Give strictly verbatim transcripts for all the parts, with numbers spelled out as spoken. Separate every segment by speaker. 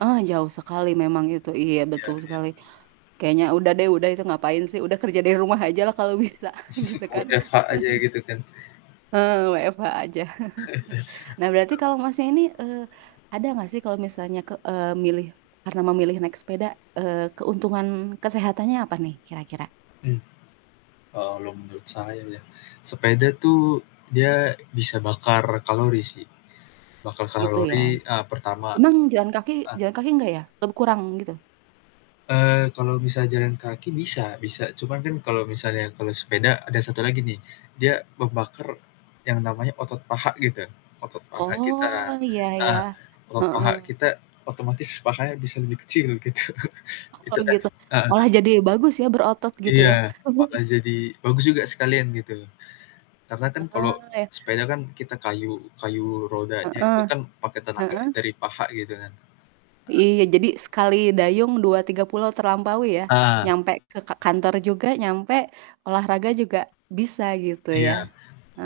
Speaker 1: Oh, jauh sekali memang itu, iya,
Speaker 2: Iya
Speaker 1: betul
Speaker 2: iya.
Speaker 1: sekali. Kayaknya udah deh, udah itu ngapain sih udah kerja dari rumah ajalah kalo bisa gitu, kan.
Speaker 2: W-F-H aja gitu kan.
Speaker 1: Heeh, W-F-H aja. Nah, berarti
Speaker 2: betul.
Speaker 1: kalo Masnya ini, eee, ada nggak sih kalo misalnya ke eee, milih karena memilih naik sepeda, eee, keuntungan kesehatannya apa nih, kira-kira?
Speaker 2: Mmm. Kalo menurut saya ya, sepeda tuh dia bisa bakar kalori, sih. Bakar
Speaker 1: Gitu ya?
Speaker 2: kalori, eee, pertama
Speaker 1: Emang jalan kaki
Speaker 2: eh.
Speaker 1: jalan kaki nggak, ya? Atau bekurang gitu?
Speaker 2: Eee, kalau bisa jalan kaki bisa bisa, cuman kan kalau misalnya kalau sepeda ada satu lagi nih dia membakar yang namanya otot paha gitu, otot paha
Speaker 1: Oh,
Speaker 2: kita,
Speaker 1: iya
Speaker 2: heeh,
Speaker 1: iya,
Speaker 2: otot paha
Speaker 1: heeh.
Speaker 2: kita otomatis pahanya bisa lebih kecil gitu,
Speaker 1: Oh,
Speaker 2: gitu kan,
Speaker 1: gitu
Speaker 2: heeh.
Speaker 1: malah jadi bagus, ya berotot gitu, ya.
Speaker 2: Iya, bakal jadi bagus juga sekalian gitu. Karena kan kalau
Speaker 1: Heeh, ya.
Speaker 2: sepeda kan kita kayuh kayuh rodanya
Speaker 1: Heeh,
Speaker 2: itu kan pake tenaga yang
Speaker 1: heeh.
Speaker 2: dari paha gitu, kan. Heeh.
Speaker 1: Iya, jadi sekali dayung dua tiga pulau terlampaui, ya.
Speaker 2: Ah.
Speaker 1: Nyampe ke ka kantor juga nyampe, olahraga juga bisa gitu, ya.
Speaker 2: Iya,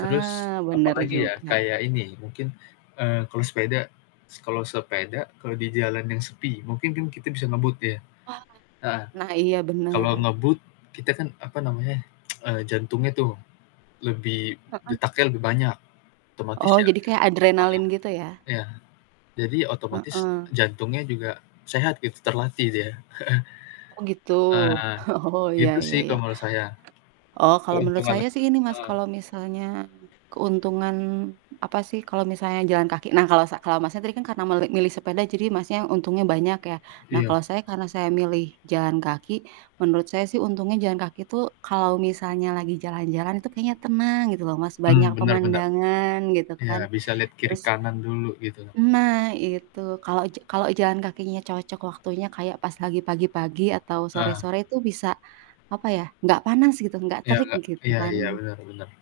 Speaker 2: terus apa
Speaker 1: bener
Speaker 2: lagi, ya,
Speaker 1: juga.
Speaker 2: kayak ini mungkin, eee, kalau sepeda kalau se-pe-da kalau di jalan yang sepi mungkin kan kita ngebut, ya?
Speaker 1: Wah.
Speaker 2: Heeh,
Speaker 1: Nah, iya bener.
Speaker 2: kalau ngebut kita kan apa namanya, eee, jantungnya tuh lebih
Speaker 1: Heeh.
Speaker 2: detaknya lebih banyak, otomatis
Speaker 1: Oh,
Speaker 2: ya,
Speaker 1: jadi kayak adrenalin gitu, ya?
Speaker 2: kayak ya, jadi otomatis
Speaker 1: Heeh.
Speaker 2: jantungnya juga sehat gitu, terlatih dia.
Speaker 1: Oh, gitu,
Speaker 2: Eee,
Speaker 1: oh ya
Speaker 2: gitu
Speaker 1: ya
Speaker 2: sih
Speaker 1: ya.
Speaker 2: kalau menurut saya.
Speaker 1: Oh, kalo menurut
Speaker 2: Keuntungan
Speaker 1: saya sih ini, Mas,
Speaker 2: heeh.
Speaker 1: kalo misalnya keuntungan, apa sih, kalo misalnya jalan kaki nah kalau sa kalau Masnya tadi kan karena meli milih sepeda jadi Masnya untungnya banyak, ya. Nah
Speaker 2: Iya.
Speaker 1: kalo saya karena saya milih jalan kaki, menurut saya sih untungnya jalan kaki tuh kalo misalnya lagi jalan-jalan itu kayaknya tenang gitu loh, Mas, banyak
Speaker 2: Mmm, benar benar.
Speaker 1: pemandangan gitu kan.
Speaker 2: Ya, bisa lihat kiri
Speaker 1: Terus
Speaker 2: kanan dulu gitu loh.
Speaker 1: Nah, itu. Kalau ja kalau jalan kakinya cocok waktunya kayak pas lagi pagi-pagi atau
Speaker 2: Heeh.
Speaker 1: sore-sore tuh bisa, apa ya, nggak panas gitu, nggak
Speaker 2: Iya,
Speaker 1: terik
Speaker 2: nggak
Speaker 1: gitu,
Speaker 2: iya iya,
Speaker 1: kan.
Speaker 2: benar benar.